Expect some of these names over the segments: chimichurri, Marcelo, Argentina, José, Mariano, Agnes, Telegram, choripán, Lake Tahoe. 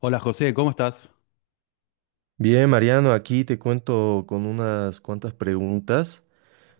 Hola José, ¿cómo estás? Bien, Mariano, aquí te cuento con unas cuantas preguntas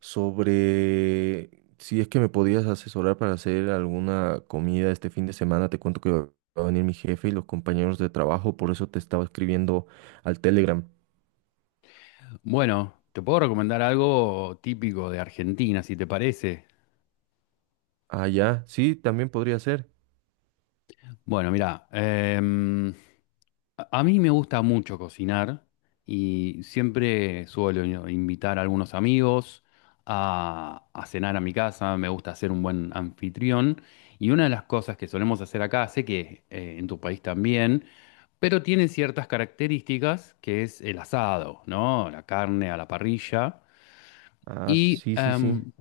sobre si es que me podías asesorar para hacer alguna comida este fin de semana. Te cuento que va a venir mi jefe y los compañeros de trabajo, por eso te estaba escribiendo al Telegram. Bueno, te puedo recomendar algo típico de Argentina, si te parece. Ah, ya, sí, también podría ser. Bueno, mira, a mí me gusta mucho cocinar y siempre suelo invitar a algunos amigos a cenar a mi casa, me gusta ser un buen anfitrión y una de las cosas que solemos hacer acá, sé que en tu país también, pero tiene ciertas características que es el asado, ¿no? La carne a la parrilla. Ah, Y sí, sí, sí.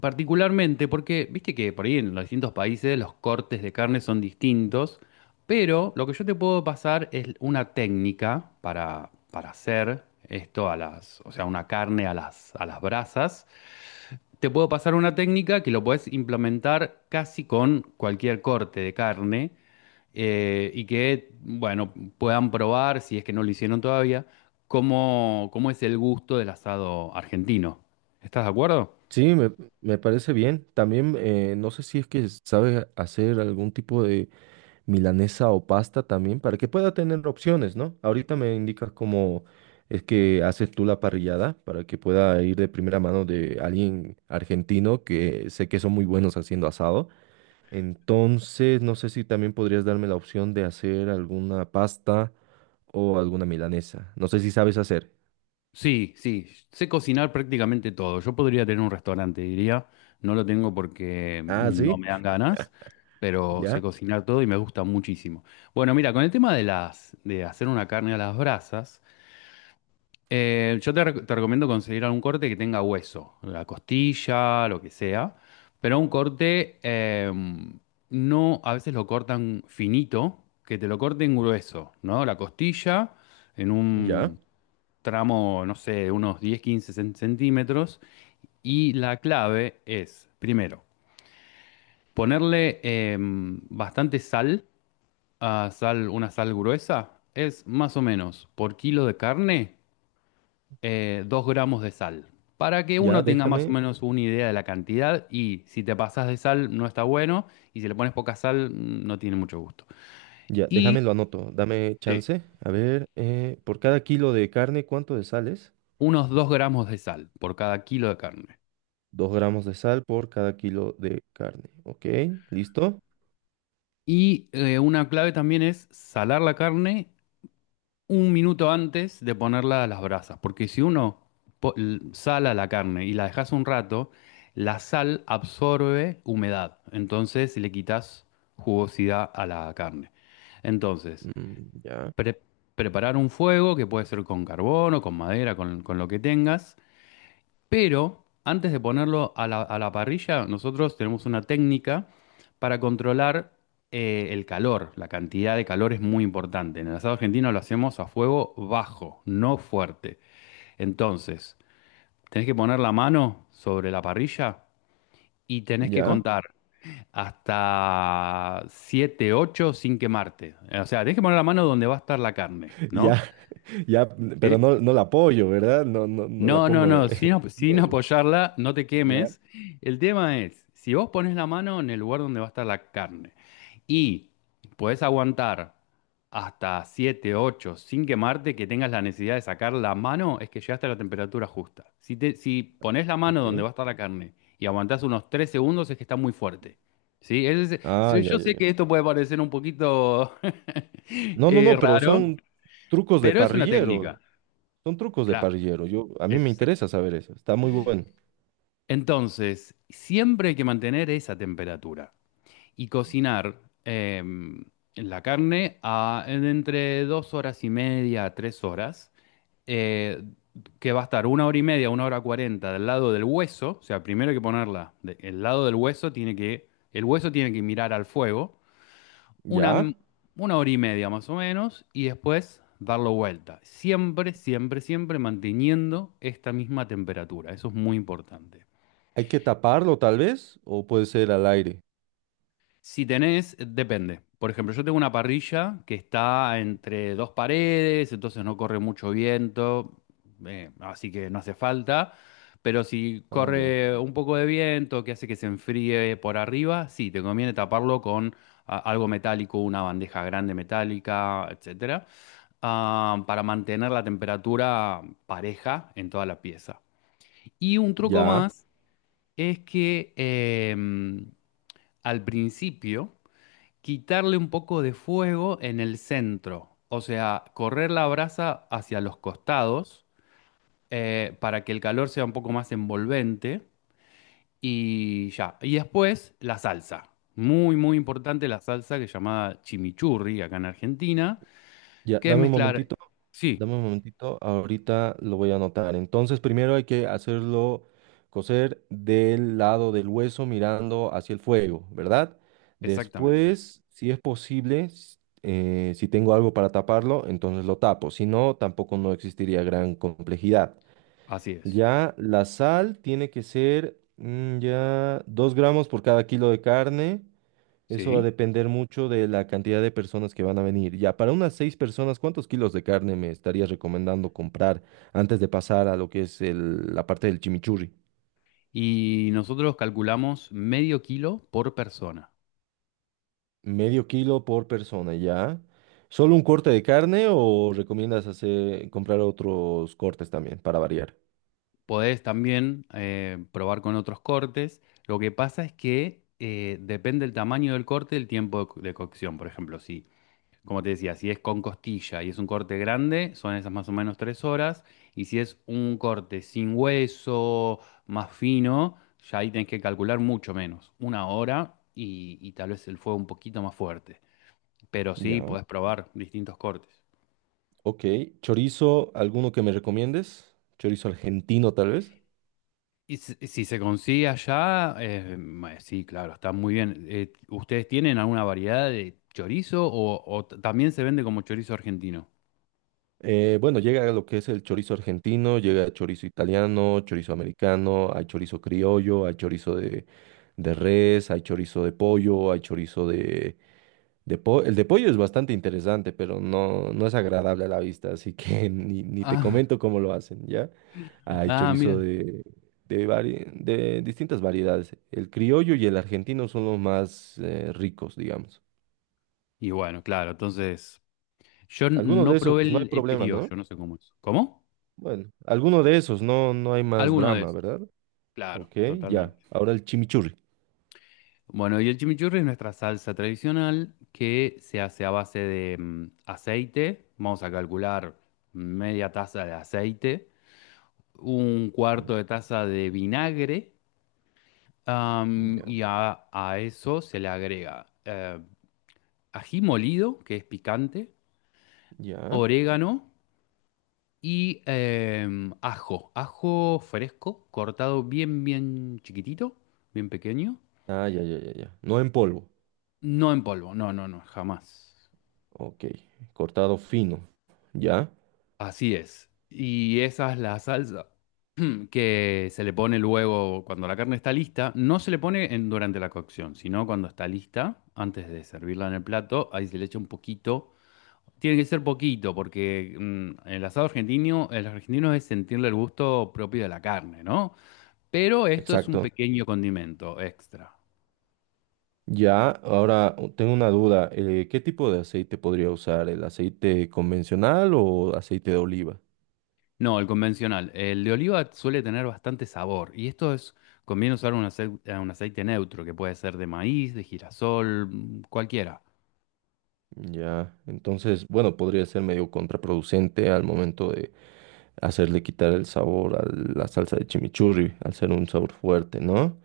particularmente porque, viste que por ahí en los distintos países los cortes de carne son distintos, pero lo que yo te puedo pasar es una técnica para hacer esto o sea, una carne a las brasas te puedo pasar una técnica que lo puedes implementar casi con cualquier corte de carne y que, bueno, puedan probar, si es que no lo hicieron todavía, cómo es el gusto del asado argentino. ¿Estás de acuerdo? Sí, me parece bien. También no sé si es que sabes hacer algún tipo de milanesa o pasta también, para que pueda tener opciones, ¿no? Ahorita me indicas cómo es que haces tú la parrillada, para que pueda ir de primera mano de alguien argentino que sé que son muy buenos haciendo asado. Entonces, no sé si también podrías darme la opción de hacer alguna pasta o alguna milanesa. No sé si sabes hacer. Sí, sí, sé cocinar prácticamente todo. Yo podría tener un restaurante, diría. No lo tengo porque Ah, no sí, me dan ganas, pero sé ya, cocinar todo y me gusta muchísimo. Bueno, mira, con el tema de hacer una carne a las brasas. Te recomiendo conseguir algún corte que tenga hueso, la costilla, lo que sea, pero un corte no, a veces lo cortan finito, que te lo corten grueso, ¿no? La costilla en ya, un tramo, no sé, de unos 10, 15 centímetros. Y la clave es, primero, ponerle bastante sal, una sal gruesa, es más o menos por kilo de carne 2 gramos de sal. Para que ya, uno tenga más o déjame. menos una idea de la cantidad y si te pasas de sal no está bueno y si le pones poca sal no tiene mucho gusto. Ya, déjame Y lo anoto, dame Sí. chance. A ver, por cada kilo de carne, ¿cuánto de sales? Unos 2 gramos de sal por cada kilo de carne. 2 gramos de sal por cada kilo de carne. ¿Ok? ¿Listo? Y una clave también es salar la carne un minuto antes de ponerla a las brasas, porque si uno sala la carne y la dejas un rato, la sal absorbe humedad, entonces le quitas jugosidad a la carne. Entonces, Mm, ya, pre- preparar un fuego que puede ser con carbón o con madera, con lo que tengas, pero antes de ponerlo a la parrilla, nosotros tenemos una técnica para controlar el calor. La cantidad de calor es muy importante. En el asado argentino lo hacemos a fuego bajo, no fuerte. Entonces, tenés que poner la mano sobre la parrilla y tenés que ya, contar hasta 7, 8 sin quemarte. O sea, tenés que poner la mano donde va a estar la carne, ya, ¿no? ya, pero ¿Sí? no, no la apoyo, ¿verdad? No, no, no la No, no, pongo. no, sin Hierro, apoyarla, no te ya. quemes. El tema es, si vos pones la mano en el lugar donde va a estar la carne y podés aguantar hasta 7, 8 sin quemarte, que tengas la necesidad de sacar la mano, es que llegaste a la temperatura justa. Si pones la mano Ok. donde va a estar la carne y aguantás unos 3 segundos, es que está muy fuerte. ¿Sí? Ah, Sí, ya, yo ya, sé ya. que esto puede parecer un poquito No, no, no, pero raro, son trucos de pero es una técnica. parrillero. Son trucos de Claro. parrillero. Yo, a mí me interesa saber eso. Está muy bueno. Entonces, siempre hay que mantener esa temperatura y cocinar la carne a, en entre 2 horas y media a 3 horas, eh, que va a estar una hora y media, una hora cuarenta del lado del hueso. O sea, primero hay que ponerla el lado del hueso tiene que, el hueso tiene que mirar al fuego una Ya. m- una hora y media más o menos y después darlo vuelta. Siempre, siempre, siempre manteniendo esta misma temperatura. Eso es muy importante. Hay que taparlo, tal vez, o puede ser al aire. Si tenés, depende. Por ejemplo, yo tengo una parrilla que está entre dos paredes, entonces no corre mucho viento, así que no hace falta. Pero si Ah, ya. corre un poco de viento que hace que se enfríe por arriba, sí, te conviene taparlo con algo metálico, una bandeja grande metálica, etcétera, para mantener la temperatura pareja en toda la pieza. Y un truco Ya, más es que al principio quitarle un poco de fuego en el centro, o sea, correr la brasa hacia los costados para que el calor sea un poco más envolvente y ya. Y después la salsa. Muy, muy importante la salsa que es llamada chimichurri acá en Argentina, ya. que es Dame un mezclar. momentito. Sí, Dame un momentito, ahorita lo voy a anotar. Entonces, primero hay que hacerlo cocer del lado del hueso mirando hacia el fuego, ¿verdad? exactamente. Después, si es posible, si tengo algo para taparlo, entonces lo tapo. Si no, tampoco no existiría gran complejidad. Así es. Ya la sal tiene que ser ya 2 gramos por cada kilo de carne. Eso va a Sí. depender mucho de la cantidad de personas que van a venir. Ya, para unas seis personas, ¿cuántos kilos de carne me estarías recomendando comprar antes de pasar a lo que es la parte del chimichurri? Y nosotros calculamos medio kilo por persona. Medio kilo por persona, ¿ya? ¿Solo un corte de carne o recomiendas hacer, comprar otros cortes también para variar? Podés también probar con otros cortes. Lo que pasa es que depende del tamaño del corte, el tiempo de cocción. Por ejemplo, si, como te decía, si es con costilla y es un corte grande, son esas más o menos 3 horas. Y si es un corte sin hueso, más fino, ya ahí tenés que calcular mucho menos, una hora y tal vez el fuego un poquito más fuerte. Pero sí, Ya, podés probar distintos cortes. ok. Chorizo, ¿alguno que me recomiendes? Chorizo argentino, tal vez. Y si se consigue allá, sí, claro, está muy bien. ¿Ustedes tienen alguna variedad de chorizo también se vende como chorizo argentino? Bueno, llega lo que es el chorizo argentino, llega el chorizo italiano, chorizo americano, hay chorizo criollo, hay chorizo de res, hay chorizo de pollo, hay chorizo de pollo. El de pollo es bastante interesante, pero no, no es agradable a la vista, así que ni te Ah, comento cómo lo hacen, ¿ya? Hay ah, chorizo mira. de distintas variedades. El criollo y el argentino son los más ricos, digamos. Y bueno, claro, entonces yo Algunos de no esos probé no hay el problema, ¿no? criollo, no sé cómo es. ¿Cómo? Bueno, alguno de esos, no, no hay más Alguno de drama, esos. ¿verdad? Claro, Ok, ya. totalmente. Ahora el chimichurri. Bueno, y el chimichurri es nuestra salsa tradicional que se hace a base de aceite. Vamos a calcular media taza de aceite, un Ok, cuarto de taza de vinagre, ya, y a eso se le agrega ají molido, que es picante, ya. orégano y ajo, fresco, cortado bien, bien chiquitito, bien pequeño, Ah, ya, ya, ya, ya. No en polvo. no en polvo, no, no, no, jamás. Ok, cortado fino. Ya, Así es. Y esa es la salsa que se le pone luego cuando la carne está lista. No se le pone durante la cocción, sino cuando está lista, antes de servirla en el plato, ahí se le echa un poquito. Tiene que ser poquito, porque el asado argentino, el argentino es sentirle el gusto propio de la carne, ¿no? Pero esto es un exacto. pequeño condimento extra. Ya, ahora tengo una duda. ¿Qué tipo de aceite podría usar? ¿El aceite convencional o aceite de oliva? No, el convencional. El de oliva suele tener bastante sabor y esto es, conviene usar un aceite neutro, que puede ser de maíz, de girasol, cualquiera. Ya, entonces, bueno, podría ser medio contraproducente al momento de hacerle quitar el sabor a la salsa de chimichurri, al ser un sabor fuerte, ¿no?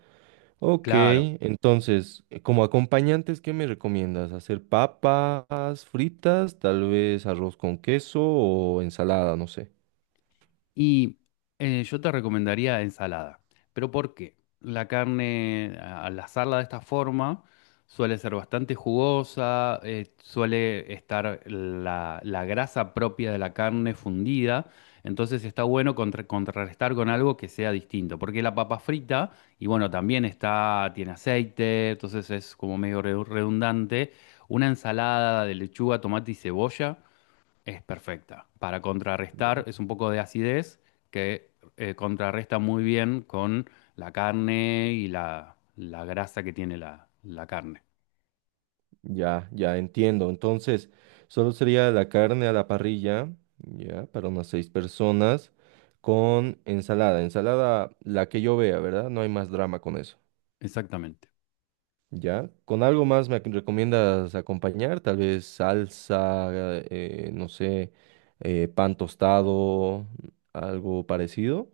Ok, Claro. entonces, como acompañantes, ¿qué me recomiendas? ¿Hacer papas fritas, tal vez arroz con queso o ensalada? No sé. Y yo te recomendaría ensalada. ¿Pero por qué? La carne, al asarla de esta forma, suele ser bastante jugosa, suele estar la grasa propia de la carne fundida. Entonces está bueno contrarrestar con algo que sea distinto. Porque la papa frita, y bueno, también está, tiene aceite, entonces es como medio redundante. Una ensalada de lechuga, tomate y cebolla. Es perfecta. Para Ya, contrarrestar, es un poco de acidez que contrarresta muy bien con la carne y la grasa que tiene la carne. ya, ya entiendo. Entonces, solo sería la carne a la parrilla, ya, para unas seis personas, con ensalada. Ensalada, la que yo vea, ¿verdad? No hay más drama con eso. Exactamente. Ya, ¿con algo más me recomiendas acompañar? Tal vez salsa, no sé, pan tostado, algo parecido.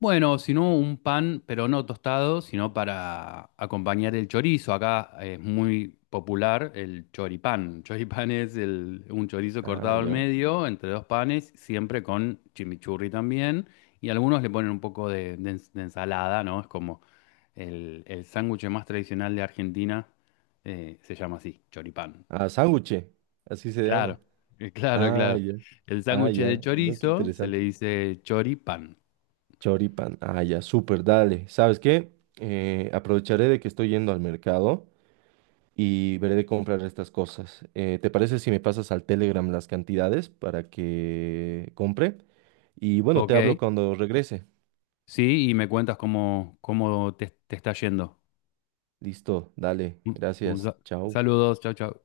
Bueno, si no, un pan, pero no tostado, sino para acompañar el chorizo. Acá es muy popular el choripán. Choripán es un chorizo Ah, cortado al ya. medio, entre dos panes, siempre con chimichurri también. Y algunos le ponen un poco de ensalada, ¿no? Es como el sándwich más tradicional de Argentina, se llama así, choripán. Ah, sándwich, así se llama. Claro, claro, Ah, claro. ya. El Ah, sándwich de ya. No, qué chorizo se le interesante. dice choripán. Choripan. Ah, ya, súper, dale. ¿Sabes qué? Aprovecharé de que estoy yendo al mercado y veré de comprar estas cosas. ¿Te parece si me pasas al Telegram las cantidades para que compre? Y bueno, te Ok, hablo cuando regrese. sí, y me cuentas cómo te está yendo. Listo, dale, Un- un gracias, sa- chao. Saludos, chao, chao.